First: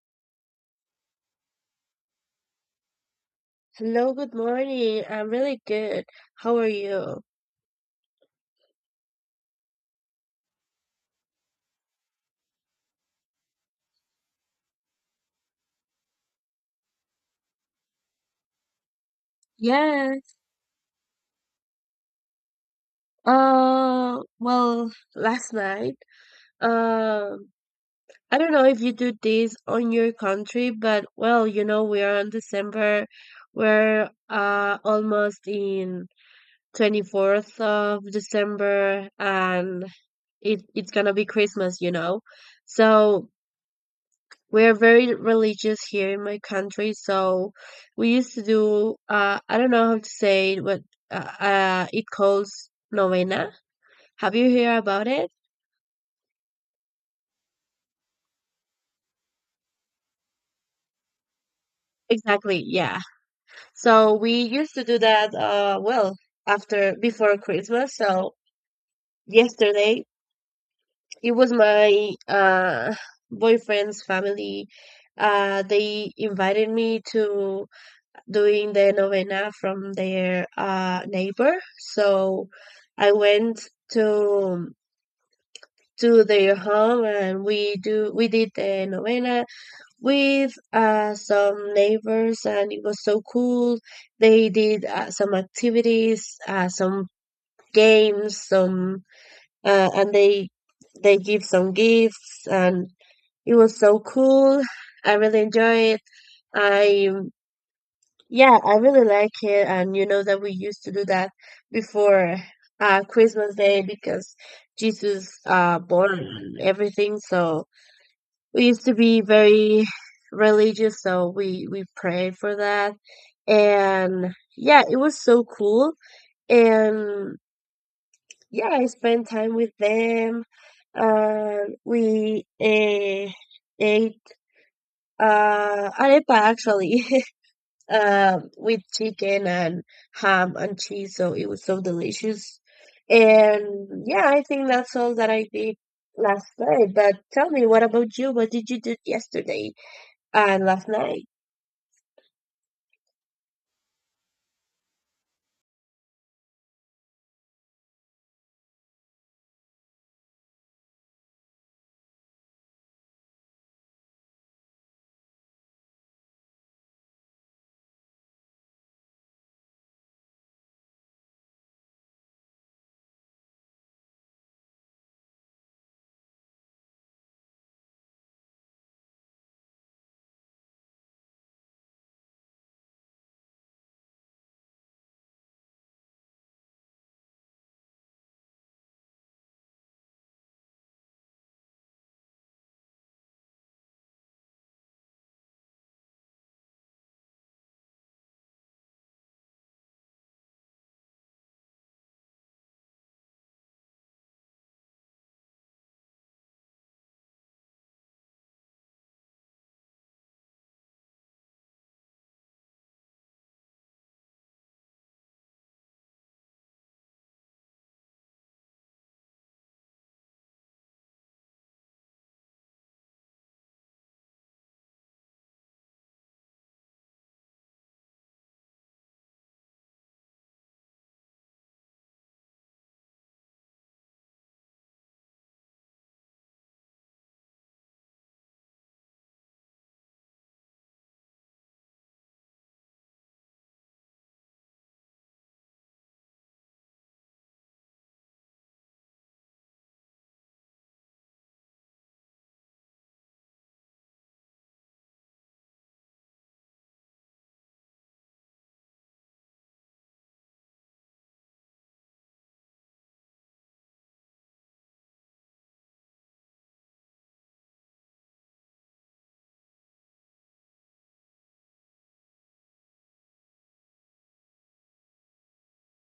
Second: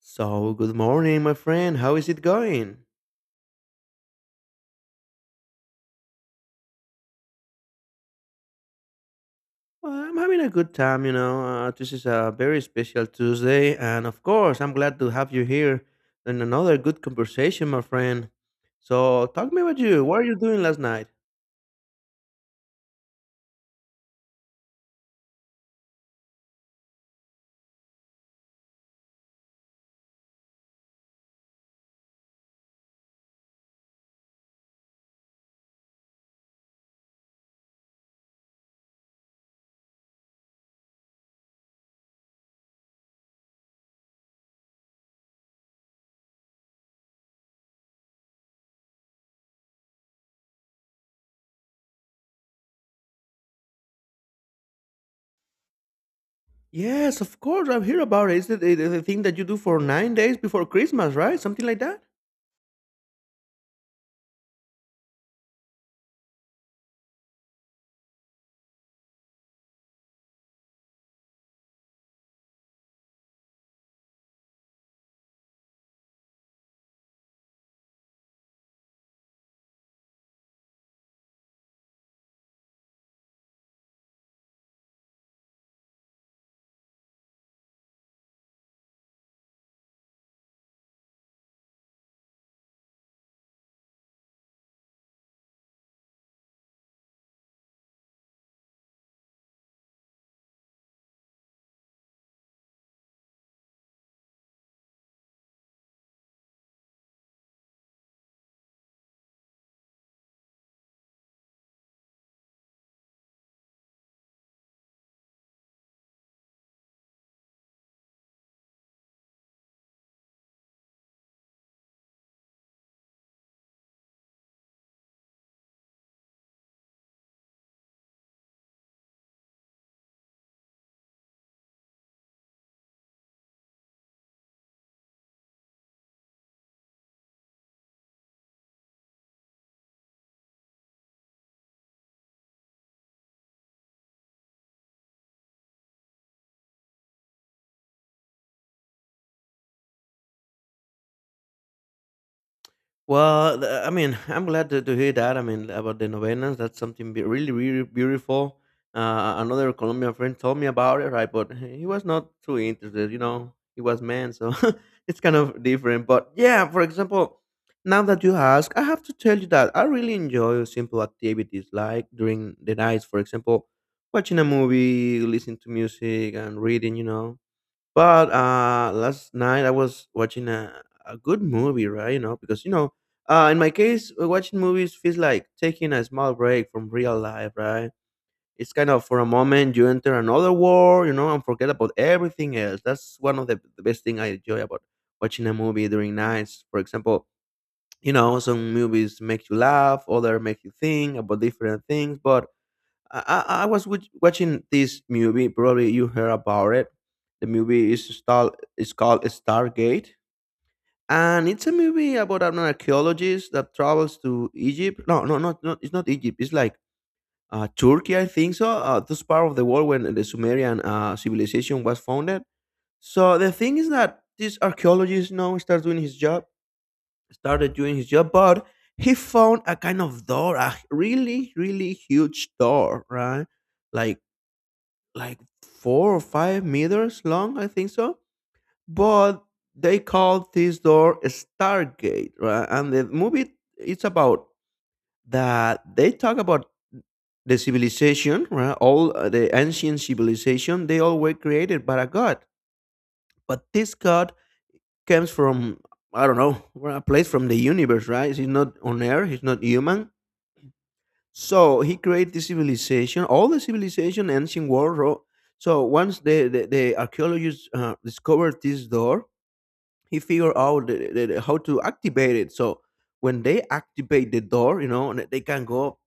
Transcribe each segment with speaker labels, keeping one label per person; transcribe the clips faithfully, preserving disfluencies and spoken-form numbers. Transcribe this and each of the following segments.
Speaker 1: So, good morning, my friend. How is it going?
Speaker 2: Hello, good morning. I'm really good. How are you?
Speaker 1: Well, I'm having a good time, you know. Uh, this is a very special Tuesday, and of course, I'm glad to have you here in another good conversation, my friend. So, talk me about you. What are
Speaker 2: Yes.
Speaker 1: you doing last night?
Speaker 2: Uh, well, Last night, um, I don't know if you do this on your country, but well, you know, we are on December. We're uh almost in twenty-fourth of December and it it's gonna be Christmas, you know. So we're very religious here in my country, so we used to do uh I don't know how to say it, but uh, uh it calls novena. Have you heard about it?
Speaker 1: Yes, of course, I've heard about it. It's the, the, the thing that you do for nine days before Christmas, right? Something like that?
Speaker 2: Exactly, yeah. So we used to do that uh well after before Christmas. So yesterday it was my uh boyfriend's family. Uh they invited me to doing the novena from their uh, neighbor. So I went to to their home and we do we did the novena with uh, some neighbors and it was so cool. They did uh, some activities, uh, some games, some uh, and they they give some gifts and it was so cool. I really enjoy it. I. Yeah, I really like it, and you know that we used to do that before uh Christmas Day because Jesus uh born and everything. So we used to be very religious, so we we prayed for that, and yeah, it was so cool. And yeah, I spent time with them, and we uh, ate uh arepa actually. Um, with chicken and ham and cheese, so it was so delicious. And yeah, I think that's all that I did last night. But tell me, what about you? What did you do yesterday and last night?
Speaker 1: Well, th- I mean, I'm glad to, to hear that. I mean, about the novenas, that's something be- really, really beautiful. Uh, another Colombian friend told me about it, right? But he was not too interested, you know, he was man, so it's kind of different. But yeah, for example, now that you ask, I have to tell you that I really enjoy simple activities like during the nights, for example, watching a movie, listening to music, and reading, you know. But uh, last night I was watching a, a good movie, right? You know, because you know, uh, in my case, uh, watching movies feels like taking a small break from real life, right? It's kind of for a moment you enter another world, you know, and forget about everything else. That's one of the, the best thing I enjoy about watching a movie during nights. For example, you know, some movies make you laugh, other make you think about different things, but I, I I was watch- watching this movie. Probably you heard about it. The movie is star is called Stargate, and it's a movie about an archaeologist that travels to Egypt. No, no, not, not it's not Egypt. It's like uh, Turkey, I think so. Uh, this part of the world when the Sumerian uh, civilization was founded. So the thing is that this archaeologist now starts doing his job, started doing his job, but he found a kind of door, a really, really huge door, right? like like four or five meters long, I think so. But they called this door a Stargate, right? And the movie it's about that they talk about the civilization, right? All uh, the ancient civilization, they all were created by a god, but this god comes from I don't know, a place from the universe, right? He's not on Earth. He's not human. So he created the civilization, all the civilization, ancient world. ro- So once the the, the archaeologists uh, discovered this door, he figured out the, the, the- how to activate it. So when they activate the door, you know, and they can go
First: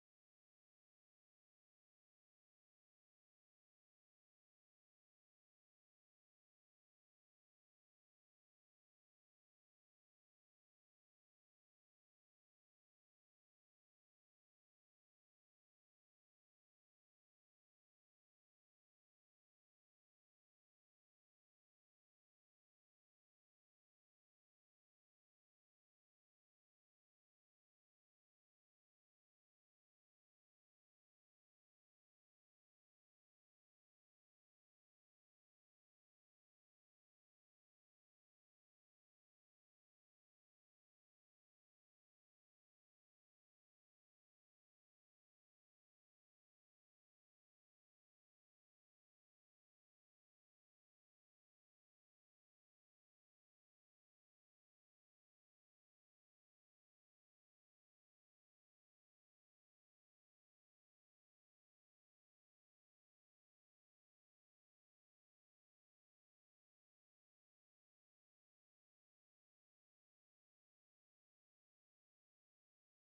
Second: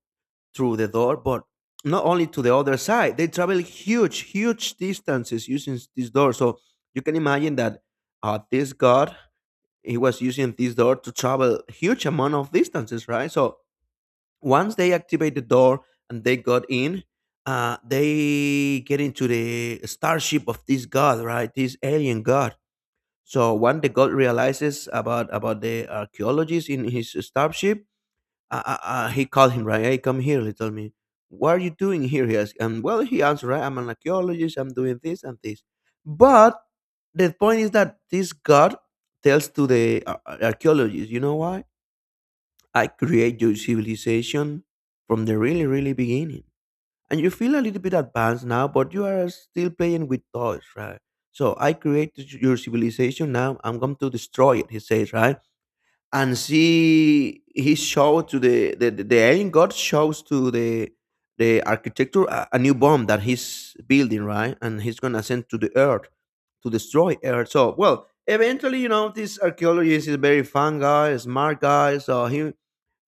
Speaker 1: through the door, but not only to the other side. They travel huge, huge distances using this door. So you can imagine that uh, this god he was using this door to travel huge amount of distances, right? So once they activate the door and they got in, uh, they get into the starship of this god, right? This alien god. So when the god realizes about about the archaeologist in his starship, uh, uh, uh, he called him, right? Hey, come here, little me. What are you doing here? He asked. And well, he answered, right? I'm an archaeologist. I'm doing this and this. But the point is that this god tells to the ar- ar- archaeologist, you know why? I create your civilization from the really, really beginning. And you feel a little bit advanced now, but you are still playing with toys, right? So I created your civilization now. I'm going to destroy it, he says, right? And see, he showed to the the, the, the alien god shows to the the architecture a, a new bomb that he's building, right? And he's gonna send to the earth to destroy earth. So well, eventually, you know, this archaeologist is a very fun guy, smart guy. So he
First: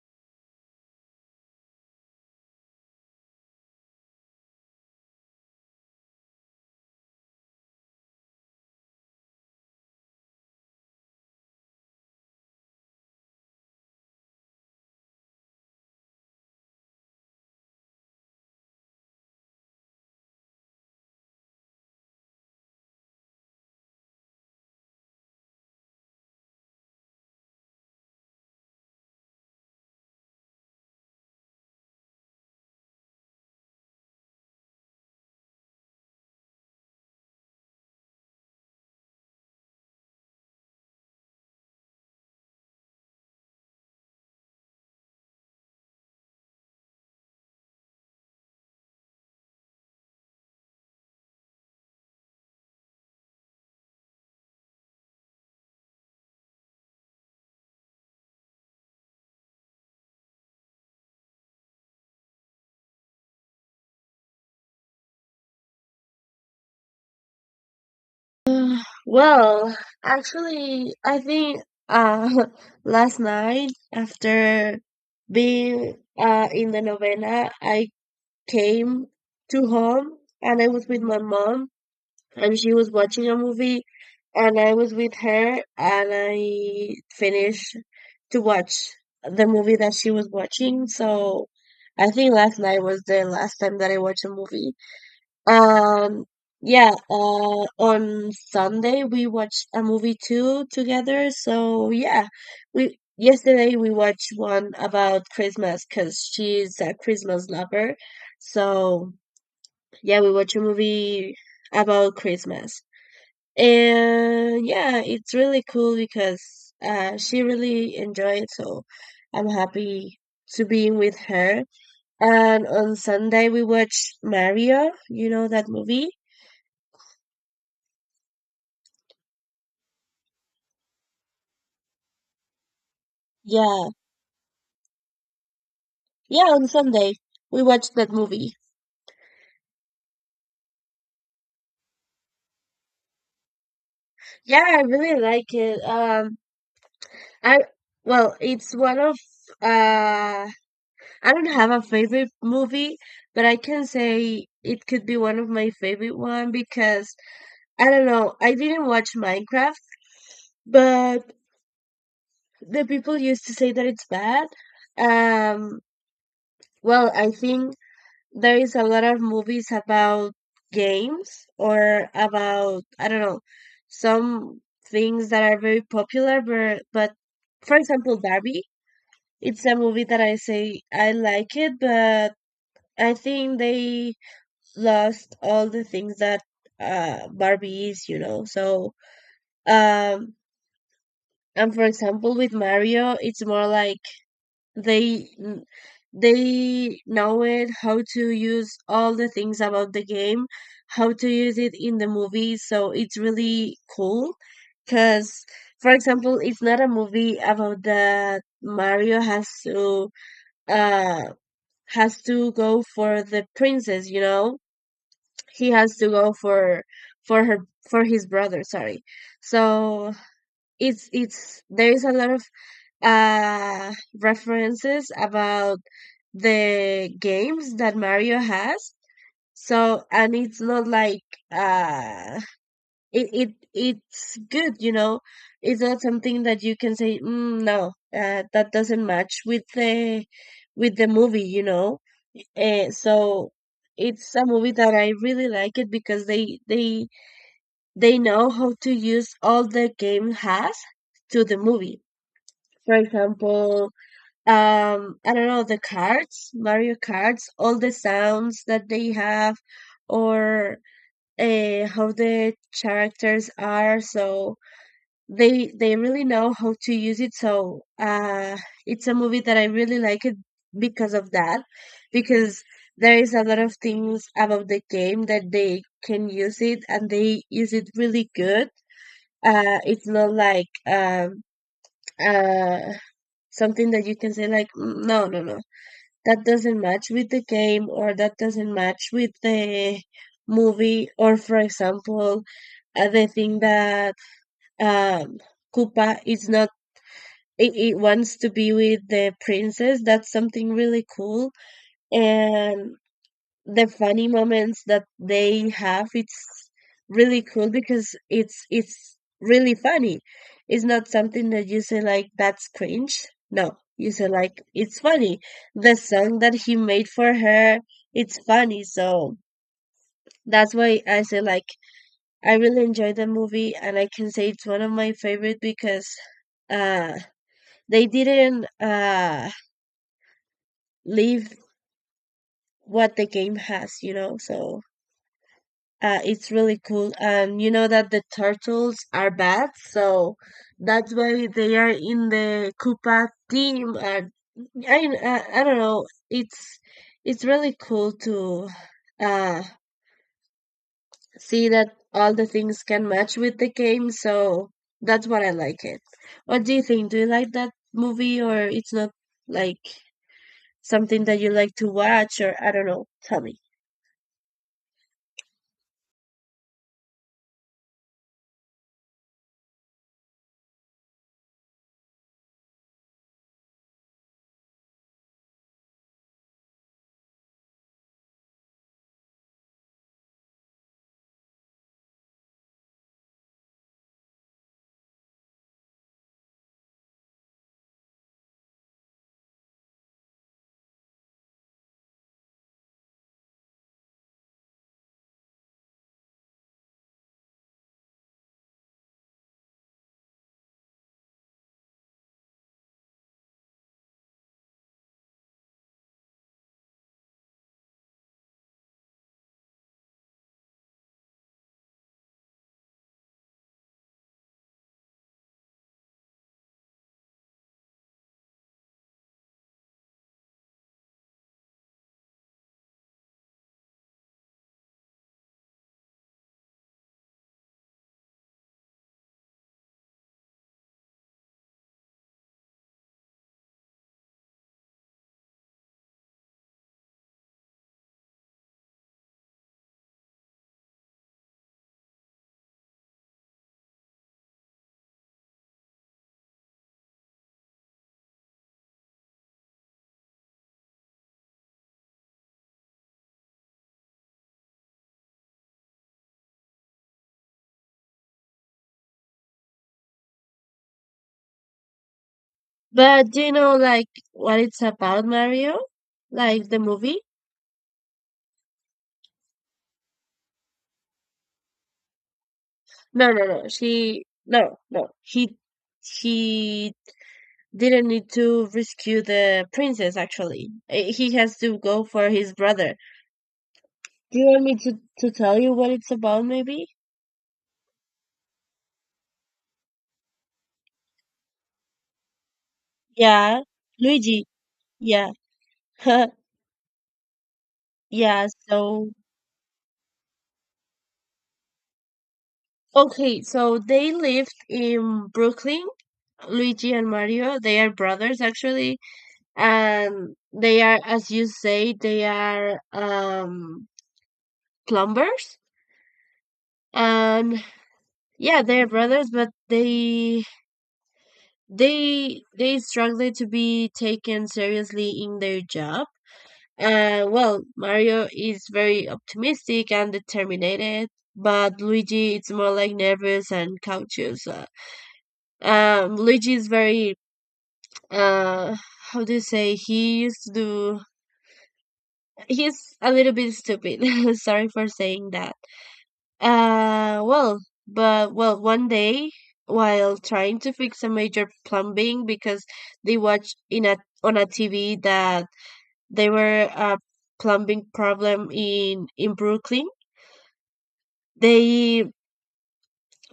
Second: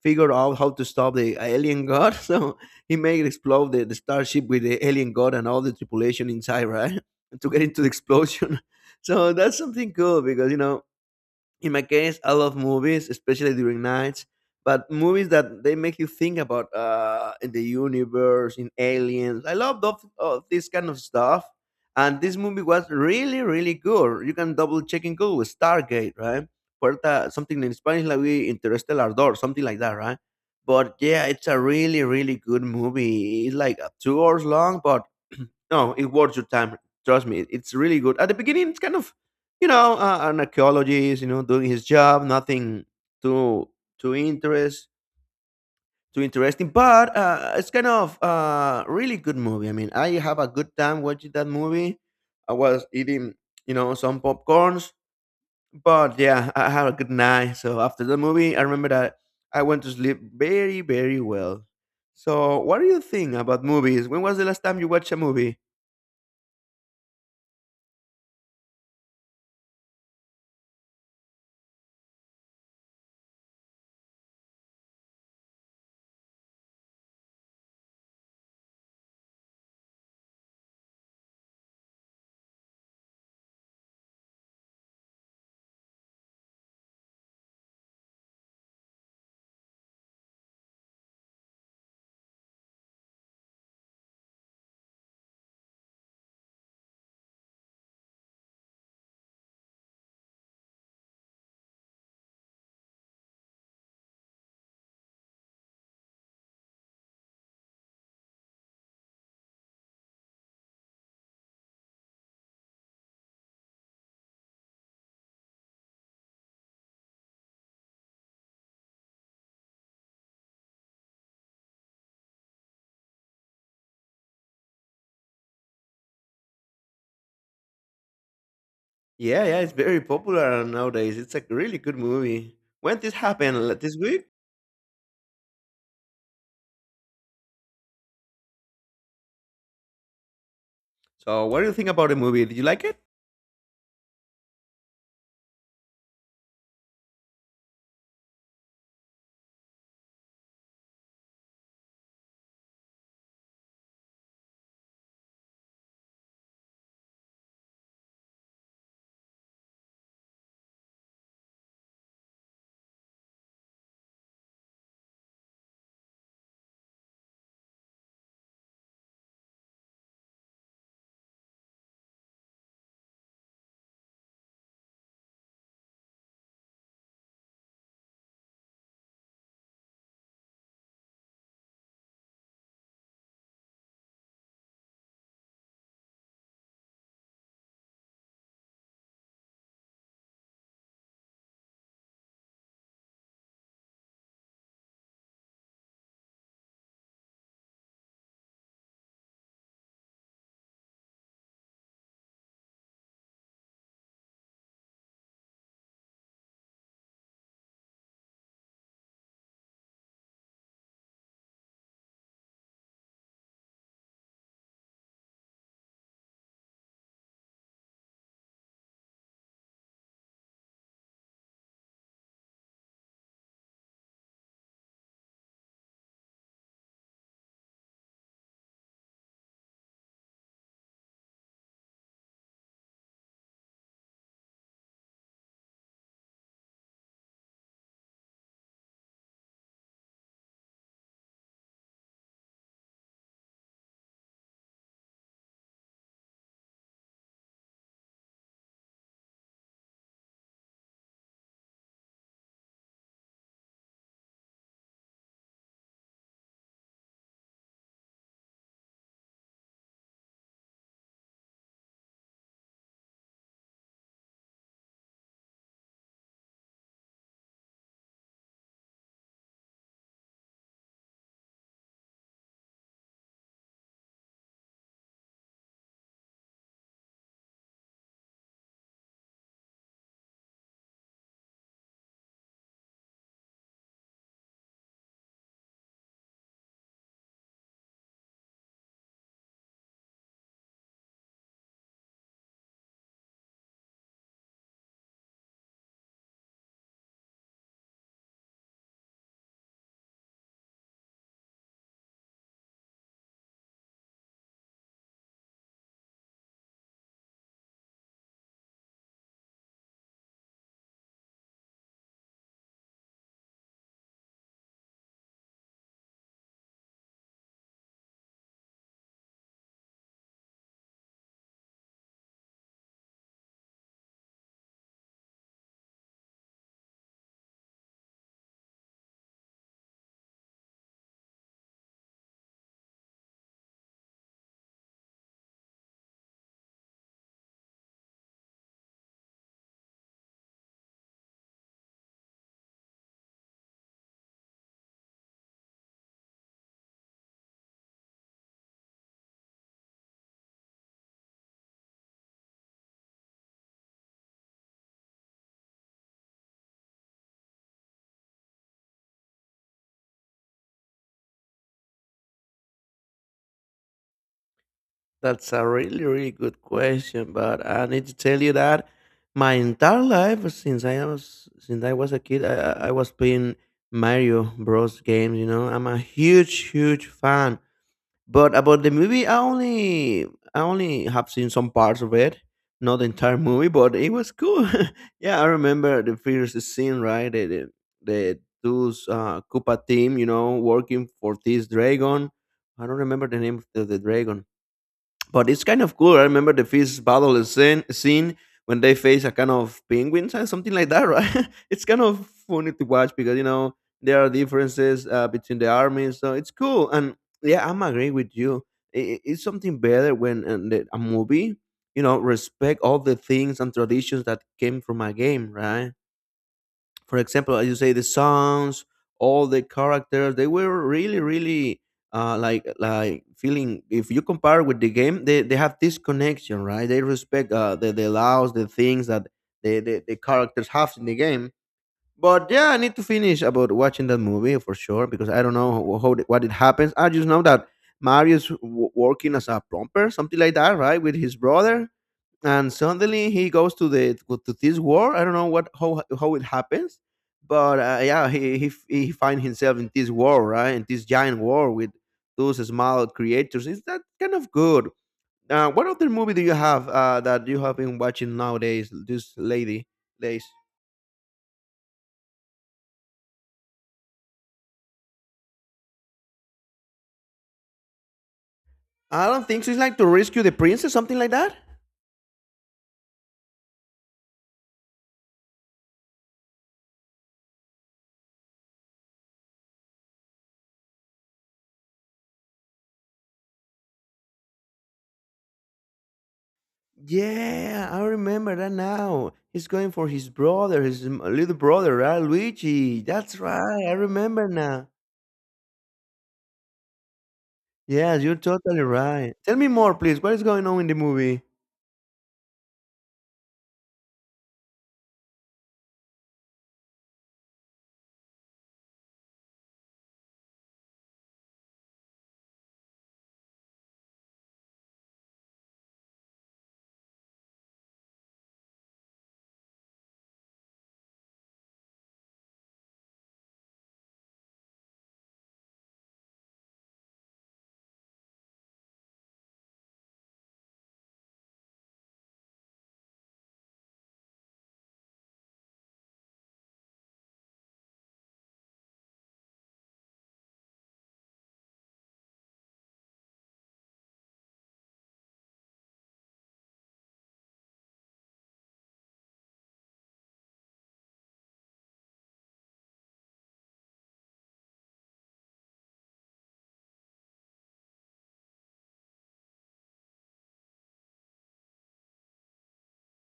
Speaker 1: figured out how to stop the alien god. So he made explode the, the starship with the alien god and all the tripulation inside, right? To get into the explosion. So that's something cool because you know in my case, I love movies, especially during nights. But movies that they make you think about uh, in the universe, in aliens. I love those, uh, this kind of stuff. And this movie was really, really good. You can double check in Google with Stargate, right? Puerta, something in Spanish like we Interstellar Door, something like that, right? But yeah, it's a really, really good movie. It's like uh, two hours long, but no, it worth your time. Trust me, it's really good. At the beginning, it's kind of you know, uh, an archaeologist, you know, doing his job, nothing too too interest too interesting, but uh, it's kind of uh, really good movie. I mean, I have a good time watching that movie. I was eating, you know, some popcorns, but yeah, I had a good night. So after the movie, I remember that I went to sleep very very well. So, what do you think about movies? When was the last time you watched a movie?
Speaker 2: Uh, well, Actually, I think uh, last night after being uh, in the novena, I came to home and I was with my mom and she was watching a movie and I was with her and I finished to watch the movie that she was watching. So I think last night was the last time that I watched a movie. Um yeah, uh on Sunday we watched a movie too together. So yeah, we yesterday we watched one about Christmas cuz she's a Christmas lover. So yeah, we watched a movie about Christmas. And yeah, it's really cool because uh, she really enjoyed it. So I'm happy to be with her. And on Sunday we watched Mario. You know that movie?
Speaker 1: Yeah, yeah, it's very popular nowadays. It's a really good movie. When this happened? Like
Speaker 2: Yeah,
Speaker 1: this week?
Speaker 2: yeah. On Sunday we watched that movie.
Speaker 1: So, what do you think about the movie? Did you like it?
Speaker 2: Yeah, I really like it. Um, I, well, it's one of uh, I don't have a favorite movie, but I can say it could be one of my favorite one because I don't know. I didn't watch Minecraft but the people used to say that it's bad. Um, well, I think there is a lot of movies about games or about, I don't know, some things that are very popular, but, but for example, Barbie, it's a movie that I say I like it, but I think they lost all the things that uh, Barbie is, you know. So, um, and for example, with Mario, it's more like they n- they know it how to use all the things about the game, how to use it in the movie, so it's really cool because for example it's not a movie about that Mario has to uh has to go for the princess, you know, he has to go for for her for his brother, sorry. So it's it's there is a lot of uh, references about the games that Mario has. So, and it's not like uh, it, it it's good, you know. It's not something that you can say, mm, no, uh, that doesn't match with the with the movie, you know. Uh, so it's a movie that I really like it because they they they know how to use all the game has to the movie. For example, um I don't know, the cards, Mario cards, all the sounds that they have, or uh, how the characters are, so they they really know how to use it, so uh it's a movie that I really like it because of that, because there is a lot of things about the game that they can use it and they use it really good. Uh it's not like um uh something that you can say like, "Mm, no, no, no, that doesn't match with the game, or that doesn't match with the movie," or for example, uh, the thing that um Koopa is not, it, it wants to be with the princess, that's something really cool. And the funny moments that they have, it's really cool because it's it's really funny. It's not something that you say like that's cringe. No, you say like it's funny. The song that he made for her, it's funny. So that's why I say like I really enjoyed the movie and I can say it's one of my favorite because uh they didn't uh leave what the game has, you know. So Uh, it's really cool. And you know that the turtles are bad, so that's why they are in the Koopa team. And I, I, I don't know. It's it's really cool to uh, see that all the things can match with the game. So that's what I like it. What do you think? Do you like that movie, or it's not like something that you like to watch, or I don't know? Tell me.
Speaker 1: That's a really, really good question, but I need to tell you that my entire life since I was since I was a kid, I, I I was playing Mario Bros. Games. You know, I'm a huge, huge fan. But about the movie, I only I only have seen some parts of it, not the entire movie, but it was cool. Yeah, I remember the first scene, right? The the, the those uh, Koopa team, you know, working for this dragon. I don't remember the name of the, the dragon. But it's kind of cool. I remember the first battle is scene, scene when they face a kind of penguins and something like that, right? It's kind of funny to watch because you know there are differences uh, between the armies, so it's cool. And yeah, I'm agree with you. I- i- it's something better when uh, the, a movie, you know, respect all the things and traditions that came from a game, right? For example, as you say, the songs, all the characters, they were really, really uh, like like feeling. If you compare with the game, they, they have this connection, right? They respect uh, the the laws, the things that the, the the characters have in the game. But yeah, I need to finish about watching that movie for sure because I don't know how, how it- what it happens. I just know that Mario's w- working as a plumber, something like that, right, with his brother and suddenly he goes to the to this war. I don't know what how how it happens, but uh, yeah, he he he finds himself in this war, right? In this giant war with those small creators. Is that kind of good? Uh, what other movie do you have uh, that you have been watching nowadays? This lady days.
Speaker 2: But do you know like what it's about, Mario? Like the movie?
Speaker 1: I don't think so. It's like to rescue the princess, something like that.
Speaker 2: No, no, no. She, no, no. He he didn't need to rescue the princess actually. Eh, He has to go for his brother. Do you want me to to tell you what it's about maybe?
Speaker 1: Yeah, I remember that now. He's going for his brother, his m- little brother, right? Luigi. That's
Speaker 2: Yeah.
Speaker 1: right. I
Speaker 2: Luigi.
Speaker 1: remember now.
Speaker 2: Yeah.
Speaker 1: Yes, you're
Speaker 2: Yeah,
Speaker 1: totally
Speaker 2: so
Speaker 1: right. Tell me more, please. What is going on in the movie?
Speaker 2: okay, so they lived in Brooklyn. Luigi and Mario, they are brothers actually, and they are, as you say, they are um plumbers. And yeah, they're brothers, but they they they struggle to be taken seriously in their job. Uh, well, Mario is very optimistic and determined, but Luigi is more like nervous and cautious. Uh, um, Luigi is very uh, how do you say? He used to do. He's a little bit stupid. Sorry for saying that. Uh, well, but well, one day while trying to fix a major plumbing because they watched in a on a T V that there were a plumbing problem in in Brooklyn, they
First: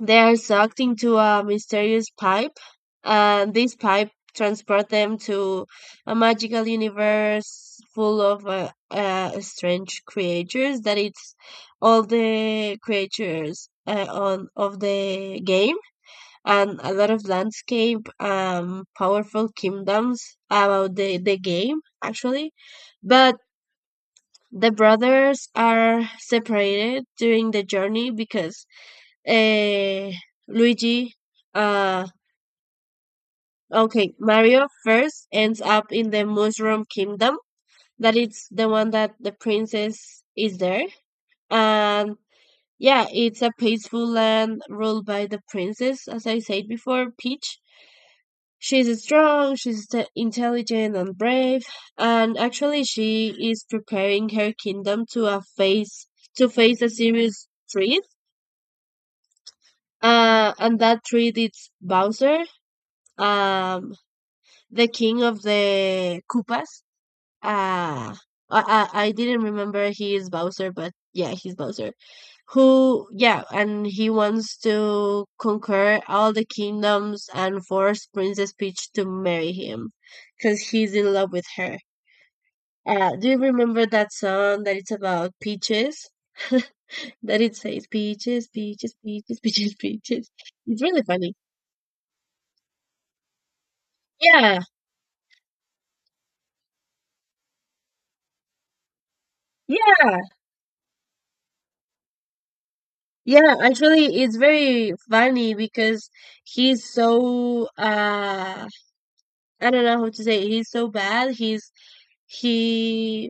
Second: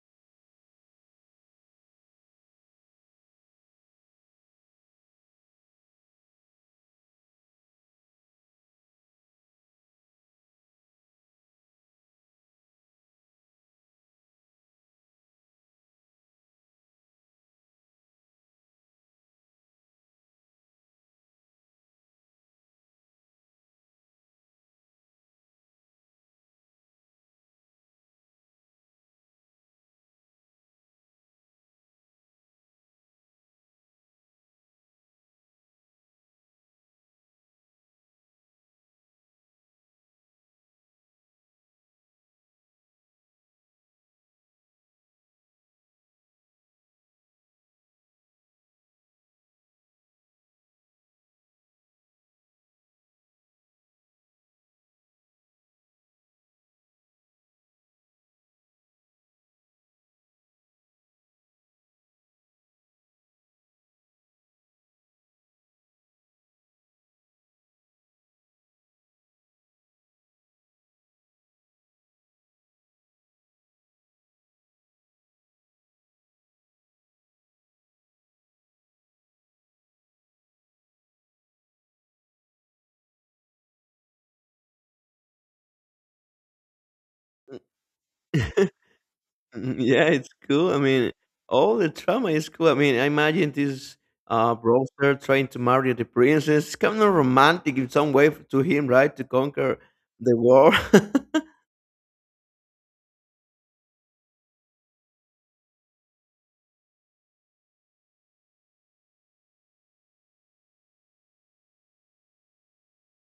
Speaker 2: they are sucked into a mysterious pipe, and this pipe transports them to a magical universe full of uh, uh, strange creatures. That it's all the creatures uh, on of the game, and a lot of landscape, um, powerful kingdoms about the the game actually. But the brothers are separated during the journey because eh, Luigi, uh, okay, Mario first ends up in the Mushroom Kingdom. That it's the one that the princess is there. And yeah, it's a peaceful land ruled by the princess, as I said before, Peach. She's strong, she's t- intelligent and brave, and actually she is preparing her kingdom to a face to face a serious threat. Uh, and that threat is Bowser. Um, the king of the Koopas. Uh I, I I didn't remember he is Bowser, but yeah, he's Bowser. Who, yeah, and he wants to conquer all the kingdoms and force Princess Peach to marry him because he's in love with her. Uh, do you remember that song that it's about peaches? That it says peaches, peaches, peaches, peaches,
Speaker 1: Yeah, it's
Speaker 2: peaches.
Speaker 1: cool. I
Speaker 2: It's really
Speaker 1: mean,
Speaker 2: funny.
Speaker 1: all the trauma is cool. I mean, I imagine this uh
Speaker 2: Yeah,
Speaker 1: browser trying to marry the princess. It's kind of romantic in some way to him, right? To conquer
Speaker 2: yeah.
Speaker 1: the world.
Speaker 2: Yeah, actually, it's very funny because he's so uh I don't know how to say it. He's so bad. He's he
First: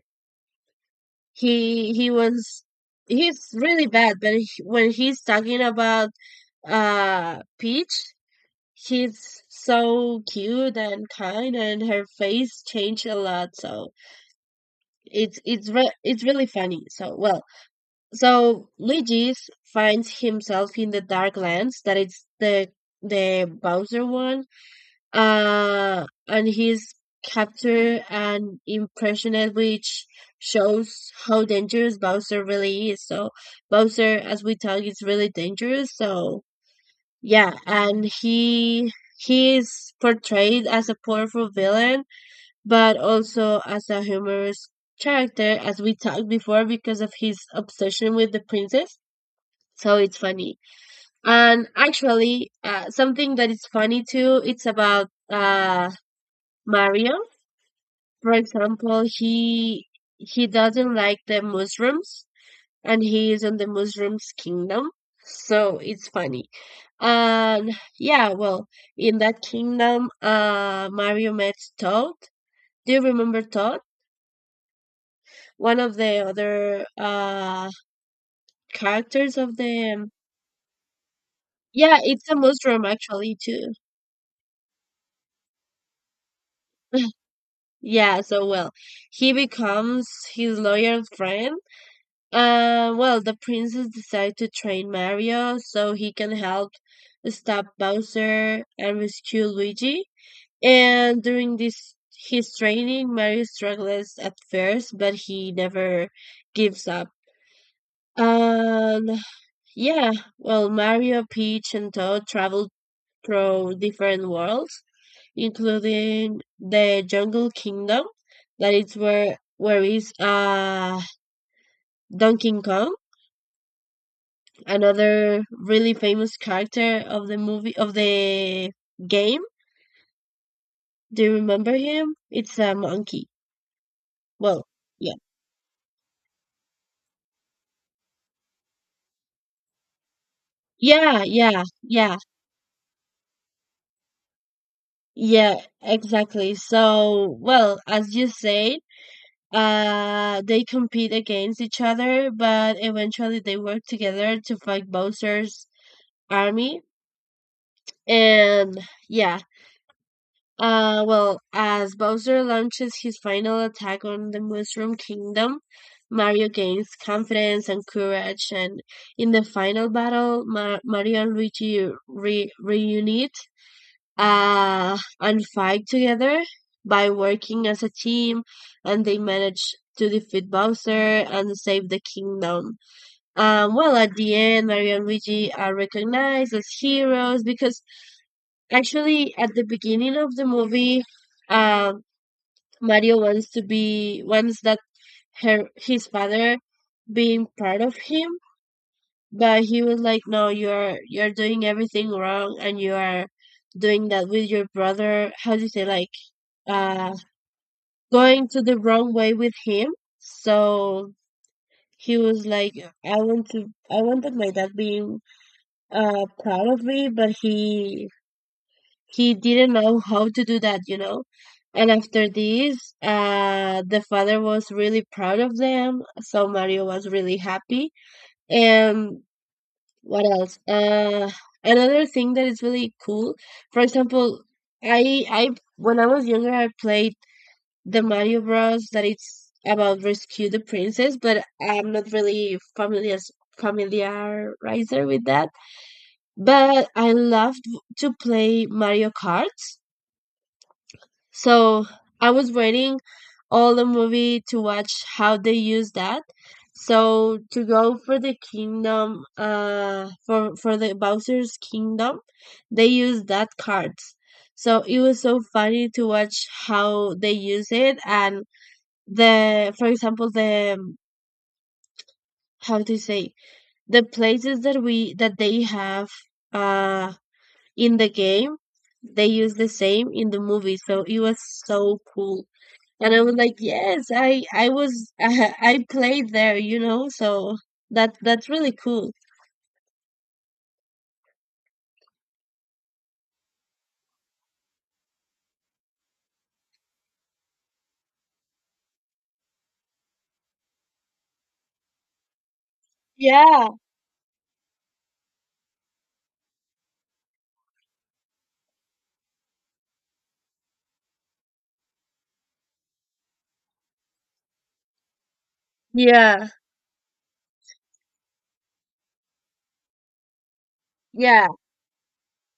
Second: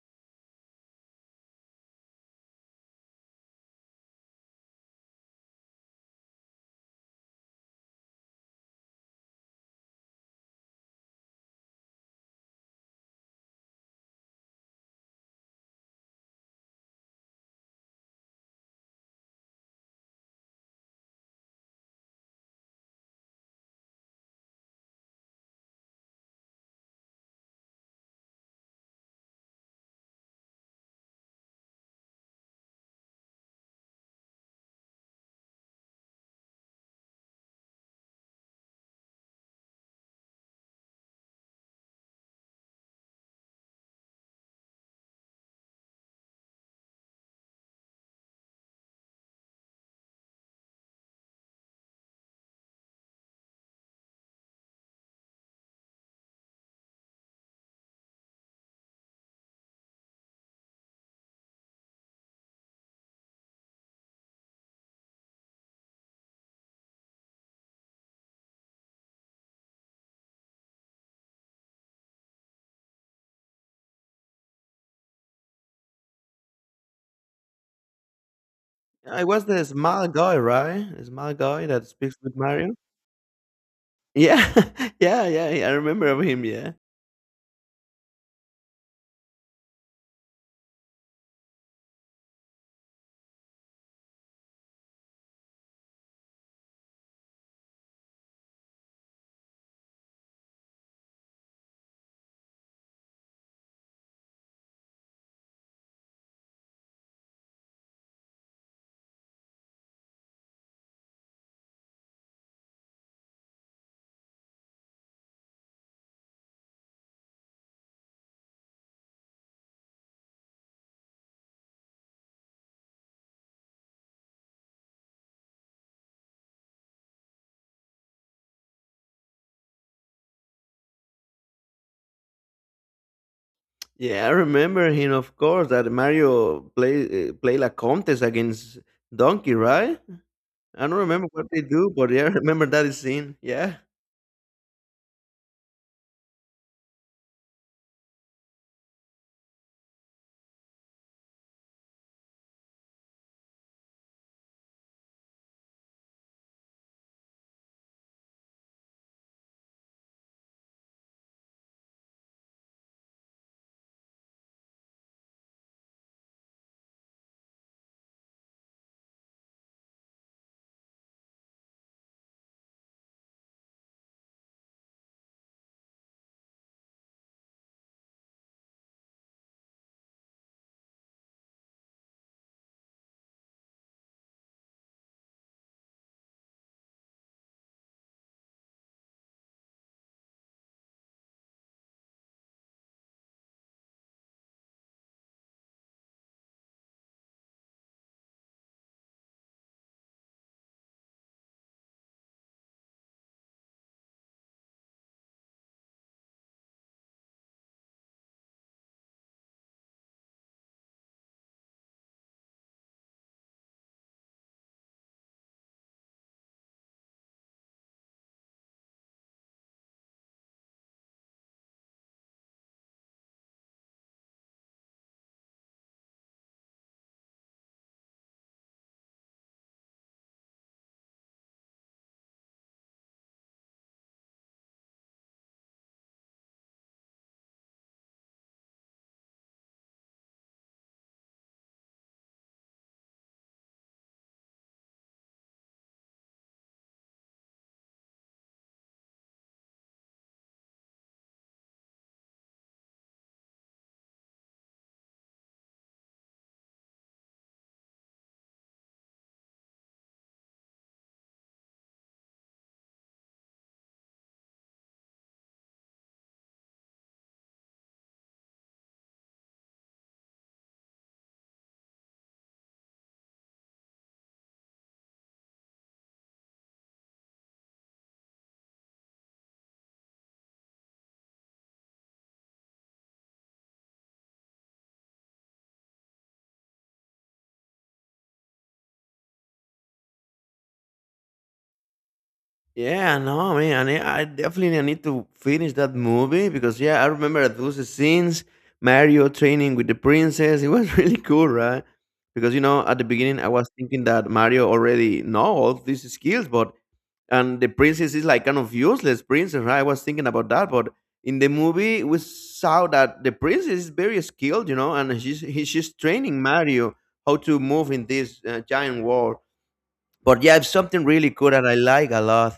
Speaker 2: he he was he's really bad, but he, when he's talking about uh Peach, he's so cute and kind, and her face changed a lot. So it's it's re it's really funny. So well, so Luigi's finds himself in the Dark Lands, that it's the the Bowser one. Uh and he's captured and impressioned, which shows how dangerous Bowser really is. So Bowser as we talk is really dangerous. So yeah, and he he is portrayed as a powerful villain but also as a humorous character as we talked before because of his obsession with the princess, so it's funny. And actually uh, something that is funny too, it's about uh Mario, for example he he doesn't like the mushrooms and he is in the mushrooms kingdom, so it's funny. And yeah, well, in that kingdom uh Mario met Toad. Do you remember Toad, one of the other uh
Speaker 1: I
Speaker 2: characters
Speaker 1: was
Speaker 2: of
Speaker 1: the
Speaker 2: the,
Speaker 1: small guy, right? The small guy that
Speaker 2: yeah,
Speaker 1: speaks
Speaker 2: it's
Speaker 1: with
Speaker 2: a
Speaker 1: Mario.
Speaker 2: mushroom actually too.
Speaker 1: Yeah, yeah, yeah, yeah, I remember of him. Yeah,
Speaker 2: Yeah, so well, he becomes his loyal friend. Uh, well, the princess decides to train Mario so he can help stop Bowser and rescue Luigi. And during this his training, Mario struggles at first, but he never gives up. And yeah, well, Mario, Peach, and Toad travel through different worlds including the Jungle Kingdom, that is where where is uh Donkey Kong, another really famous character of the movie of the game. Do you remember him? It's a monkey.
Speaker 1: yeah. I
Speaker 2: Well,
Speaker 1: remember him,
Speaker 2: yeah.
Speaker 1: of course. That Mario play uh, play La Contest against Donkey, right? I don't
Speaker 2: Yeah,
Speaker 1: remember what
Speaker 2: yeah,
Speaker 1: they do, but
Speaker 2: yeah.
Speaker 1: yeah, I remember that is scene. Yeah.
Speaker 2: Yeah, exactly. So, well, as you said, uh they compete against each other, but eventually they work together to fight Bowser's army. And yeah, Uh, well, as Bowser launches his final attack on the Mushroom Kingdom, Mario gains confidence and courage, and in the final battle, Ma- Mario and Luigi re- reunite uh, and fight together by working as a team, and they manage to defeat Bowser and save the kingdom. Um, well, at the end, Mario and Luigi are recognized as heroes because actually, at the beginning of the movie, uh, Mario wants to be wants that her his father being part of him, but he was like, "No, you're you're doing everything wrong, and you are doing that with your brother. How do you say, like, uh going to the wrong way with him?" So he was like, "I want to I wanted my dad being uh proud of me, but he he didn't know how to do that, you know. And after this, uh, the father was really proud of them. So Mario was really happy. And what else? Uh, another thing that is really cool. For example, I I when I was younger, I played the Mario Bros. That it's about rescue the princess, but I'm not really familiar familiarizer with that. But I loved to play Mario Karts. So I was waiting all the movie to watch how they use that. So to go for the kingdom, uh, for for the Bowser's kingdom, they use that cards. So it was so funny to watch how they use it and the, for example, the um, how to say the places that we that they have uh in the game, they use the same in the movie. So it was so cool. And I was like, yes, I I was I played there, you know, so that that's really cool.
Speaker 1: Yeah, no, man. I ne- I definitely need to finish that movie because yeah, I remember those scenes. Mario training with the princess. It was really cool, right? Because you know, at the beginning, I
Speaker 2: Yeah,
Speaker 1: was thinking that Mario already know all these skills, but and the princess is like kind of useless princess, right? I was thinking about that, but in the movie, we saw that the princess is very skilled, you know, and she's he, she's training
Speaker 2: yeah,
Speaker 1: Mario how to move in this uh, giant world. But yeah, it's something really
Speaker 2: yeah,
Speaker 1: cool that I like a lot.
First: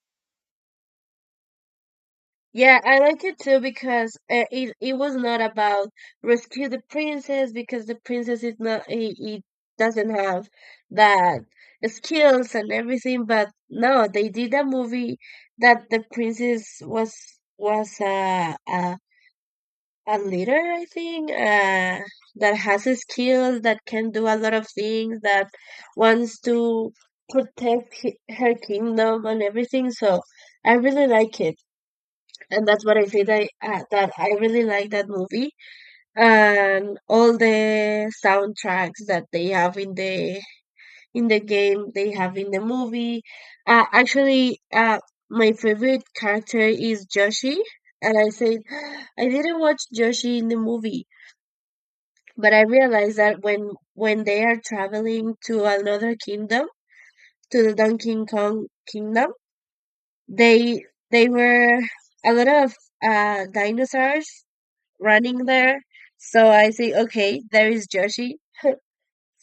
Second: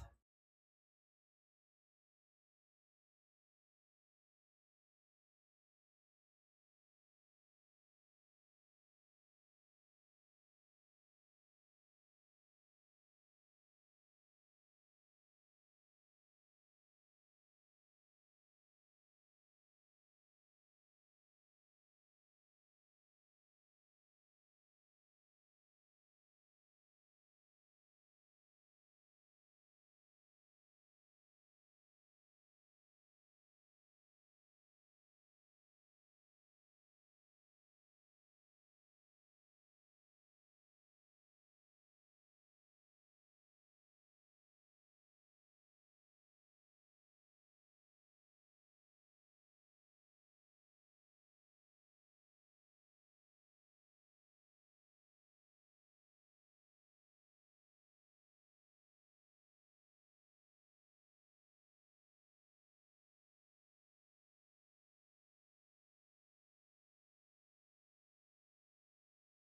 Speaker 2: yeah. I like it too because uh, it it was not about rescue the princess because the princess is not he, he doesn't have that skills and everything. But no, they did a movie that the princess was was a a a leader, I think, uh, that has a skills that can do a lot of things that wants to protect hi- her kingdom and everything. So I really like it, and that's what I say, that I, uh, that I really like that movie and all the soundtracks that they have in the in the game they have in the movie. Uh, actually uh, My favorite character is Joshi, and I said I didn't watch Joshi in the movie, but I realized that when when they are traveling to another kingdom, to the Donkey Kong kingdom, they they were a lot of uh, dinosaurs running there. So I say, okay, there is Yoshi.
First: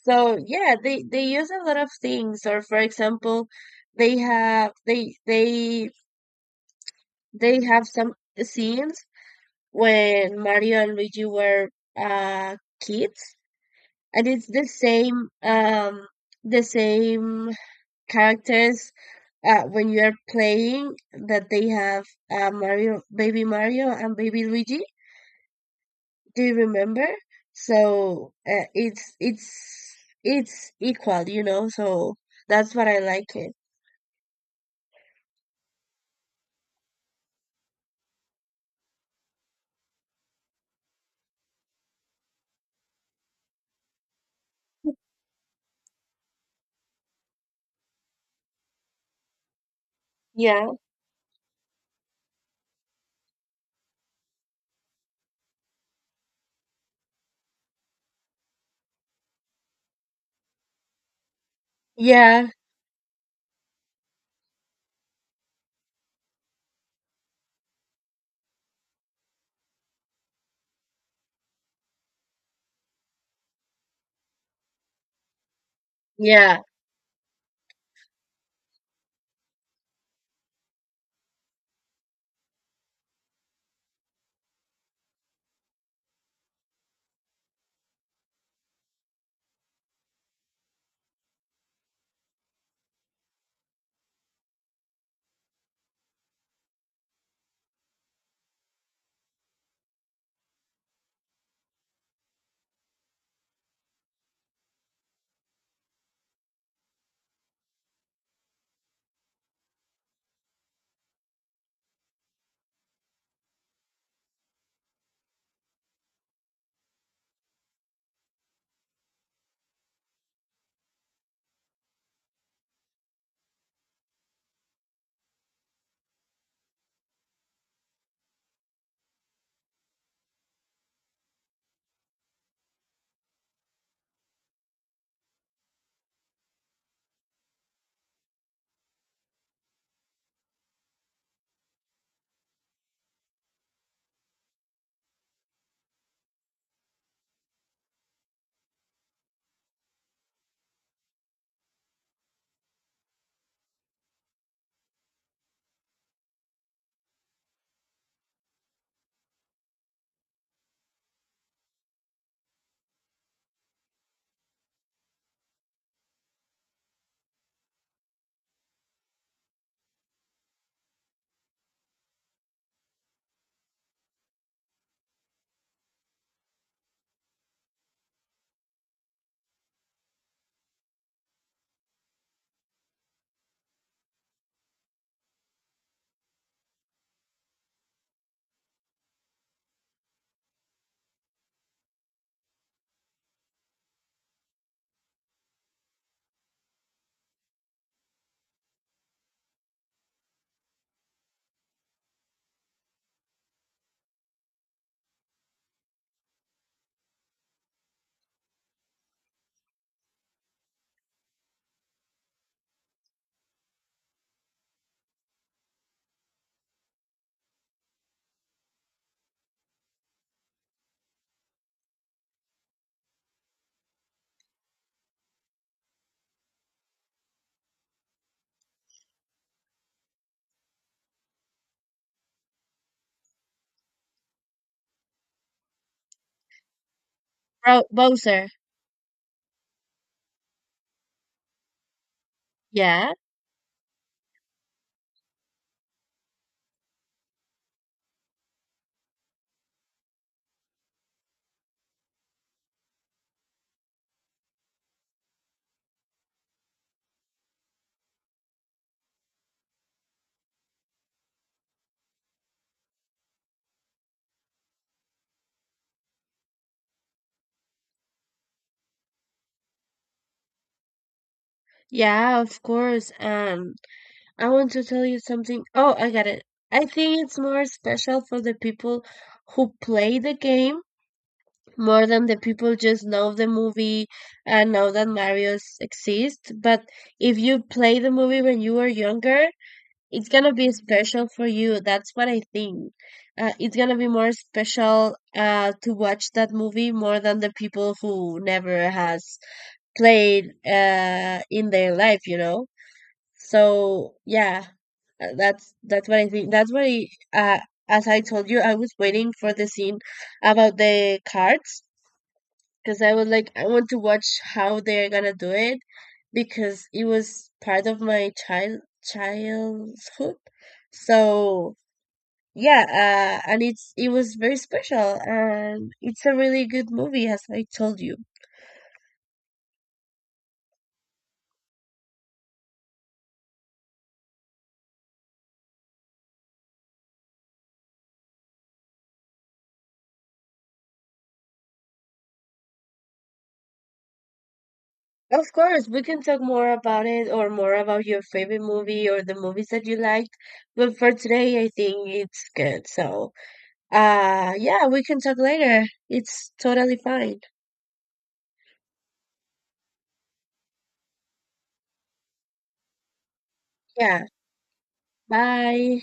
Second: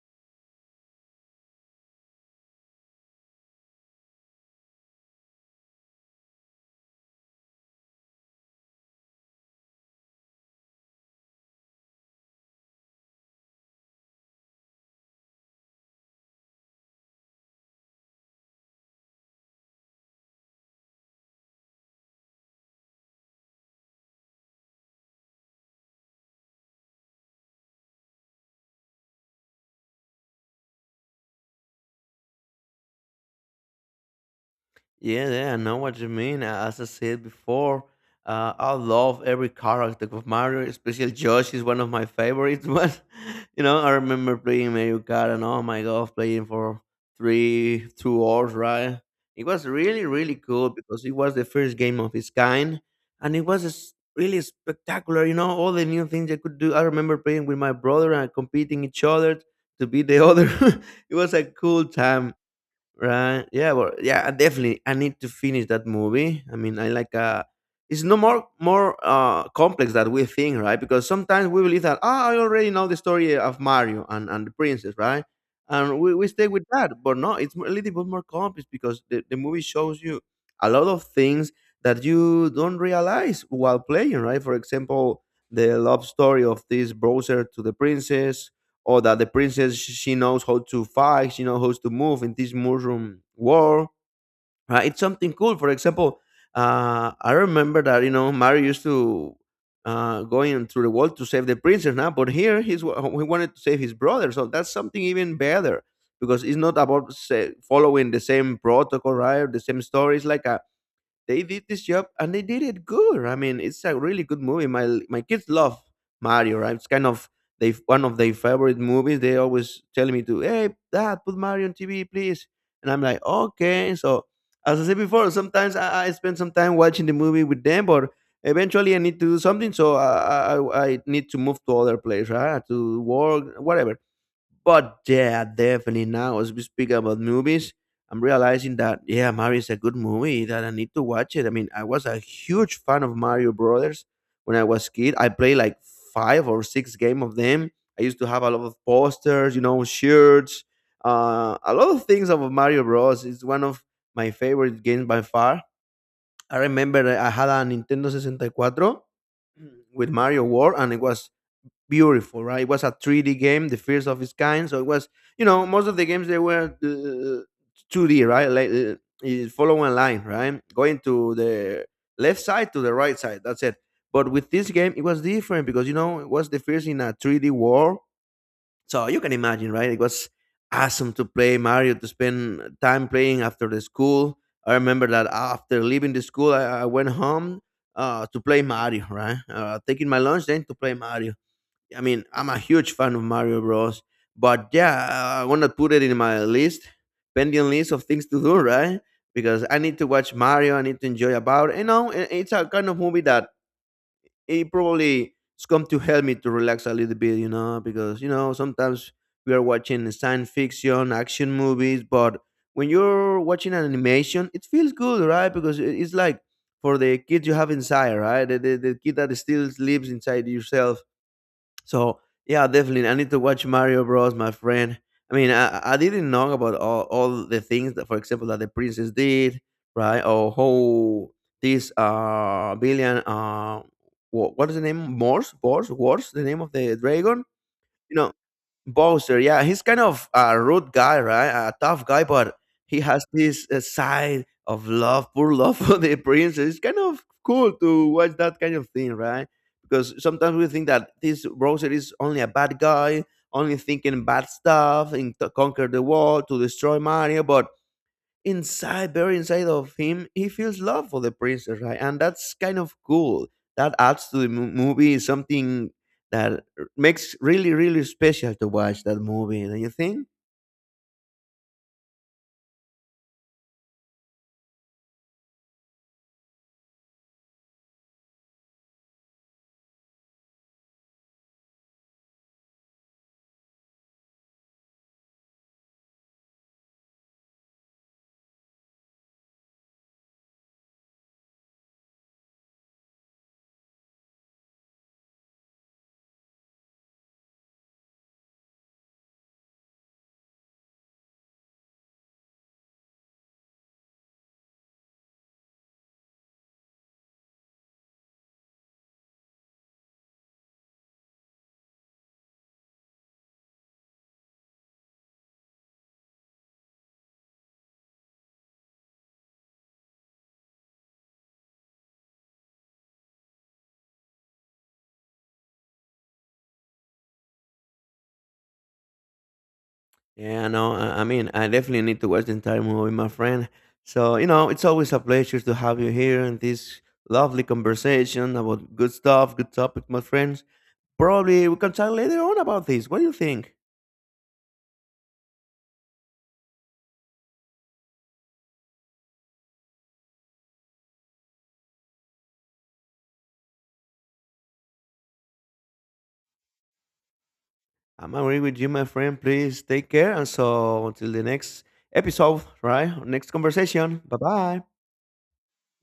Speaker 2: So yeah, they they use a lot of things. Or for example, they have they they they have some scenes when Mario and Luigi were uh kids, and it's the same um the same characters uh, when you are playing that they have, uh, Mario, Baby Mario, and Baby Luigi. Do you remember? So uh, it's it's it's equal, you know. So that's what I like it.
Speaker 1: Yeah, yeah, I know what you mean. A- As I said before, uh, I love every character of Mario, especially Josh is one of my favorites. But you know, I remember playing Mario Kart, and oh my god, playing for three, two hours, right? It was really, really cool
Speaker 2: Yeah,
Speaker 1: because it was the first game of its kind, and it was s- really spectacular. You know, all the new things I could do. I remember playing with my brother and competing each other to beat the other. It was a cool time.
Speaker 2: yeah,
Speaker 1: Right. Yeah. Well. Yeah. I definitely. I need to finish that movie. I mean, I like. Uh, it's no more more uh complex that we think, right? Because sometimes we believe that ah, I already know the story of Mario and and the princess, right? And we, we stay
Speaker 2: yeah.
Speaker 1: with that, but no, it's a little bit more complex because the, the movie shows you a lot of things that you don't realize while playing, right? For example, the love story of this browser to the princess, or that the princess she knows how to fight, she knows how to move in this Muslim world. Right? It's something cool. For example, uh, I remember that you know Mario used to uh, going through the wall to save the princess now, but here he's wa- he wanted to save his brother. So that's something even better because it's not about say, following the same protocol, right? Or the same story. It's like a they did this job and they did it good. I mean, it's a really good movie. My my kids love Mario, right? It's kind of they one of their favorite movies. They always tell me to, hey, Dad, put Mario on T V, please. And I'm like, okay. So as I said before, sometimes I, I spend some time watching the movie with them, but eventually I need to do something, so I I, I I need to move to other place, right? To work, whatever. But yeah, definitely now as we speak about movies, I'm realizing that yeah, Mario is a good movie that I need to watch it. I mean, I was a huge fan of Mario Brothers when I was kid. I played like five or six game of them. I used to have a lot of posters, you know, shirts, uh, a lot of things of Mario Bros. It's one of my favorite games by far. I remember I had a Nintendo sixty-four with Mario World, and it was beautiful, right? It was a three D game, the first of its kind. So it was, you know, most of the games they were uh, two D, right? Like uh, you follow line, right? Going to the left side to the right side. That's it. But with this game, it was different because you know it was the first in a three D world. So you can imagine, right? It was awesome to play Mario, to spend time playing after the school. I remember that after leaving the school, I, I went home uh, to play Mario, right? Uh, taking my lunch then to play Mario. I mean, I'm a huge fan of Mario Bros. But yeah, I want to put it in my list, pending list of things to do, right? Because I need to watch Mario. I need to enjoy about. You know, i- it's a kind of movie that it probably is come to help me to relax a little bit. You know, because you know sometimes we are watching science fiction, action movies, but when you're watching an animation, it feels good, right? Because it- it's like for the kid you have inside, right? The, the, the kid that still lives inside yourself so yeah, definitely. I need to watch Mario Bros, my friend. I mean, I, I didn't know about all, all the things that, for example, that the princess did, right? Or how this uh billion uh what, what is the name? Morse, Morse, Wars, the name of the dragon.
Speaker 2: Bro-
Speaker 1: You know,
Speaker 2: Bowser.
Speaker 1: Bowser, yeah, he's kind of a rude guy, right? A tough guy, but he
Speaker 2: Yeah,
Speaker 1: has this uh, side of love, pure love for the princess. It's kind of cool to watch that kind of thing, right? Because sometimes we think that this Bowser is only a bad guy, only thinking bad stuff, and to conquer the world, to destroy Mario, but inside, buried inside of him, he feels love for the princess, right? And that's kind of cool. That adds to the mo- movie something that r- makes really, really special to watch that movie. Don't you think?
Speaker 2: yeah. Of course. Um, I want to tell you something. Oh, I got it. I think it's more special for the people who play the game more than the people just know the movie and know that Mario's exist. But if you play the movie when you were younger, it's gonna be special for you. That's what I think. Uh, it's gonna be more special uh, to watch that movie more than the people who never has played uh, in their life, you know? So yeah, uh, that's that's what I think. That's what I uh, as I told you, I was waiting for the scene about the cards because I was like, I want to watch how they're gonna do it because it was part of my child childhood. So yeah, uh, and it's it was very special, and it's a really good movie as I told you.
Speaker 1: Yeah, no, I, I mean, I definitely need to watch the entire movie, my friend. So you know, it's always a pleasure to have you here in this lovely conversation about good stuff, good topic, my friends. Probably we can chat later on about this. What do you think?
Speaker 2: Of course, we can talk more about it or more about your favorite movie or the movies that you liked. But for today, I think it's good. So, uh, yeah, we can talk later. It's totally fine.
Speaker 1: I'm agreeing with you, my friend. Please take care. And so until the next episode, right? Next conversation.
Speaker 2: Yeah.
Speaker 1: Bye bye.
Speaker 2: Bye.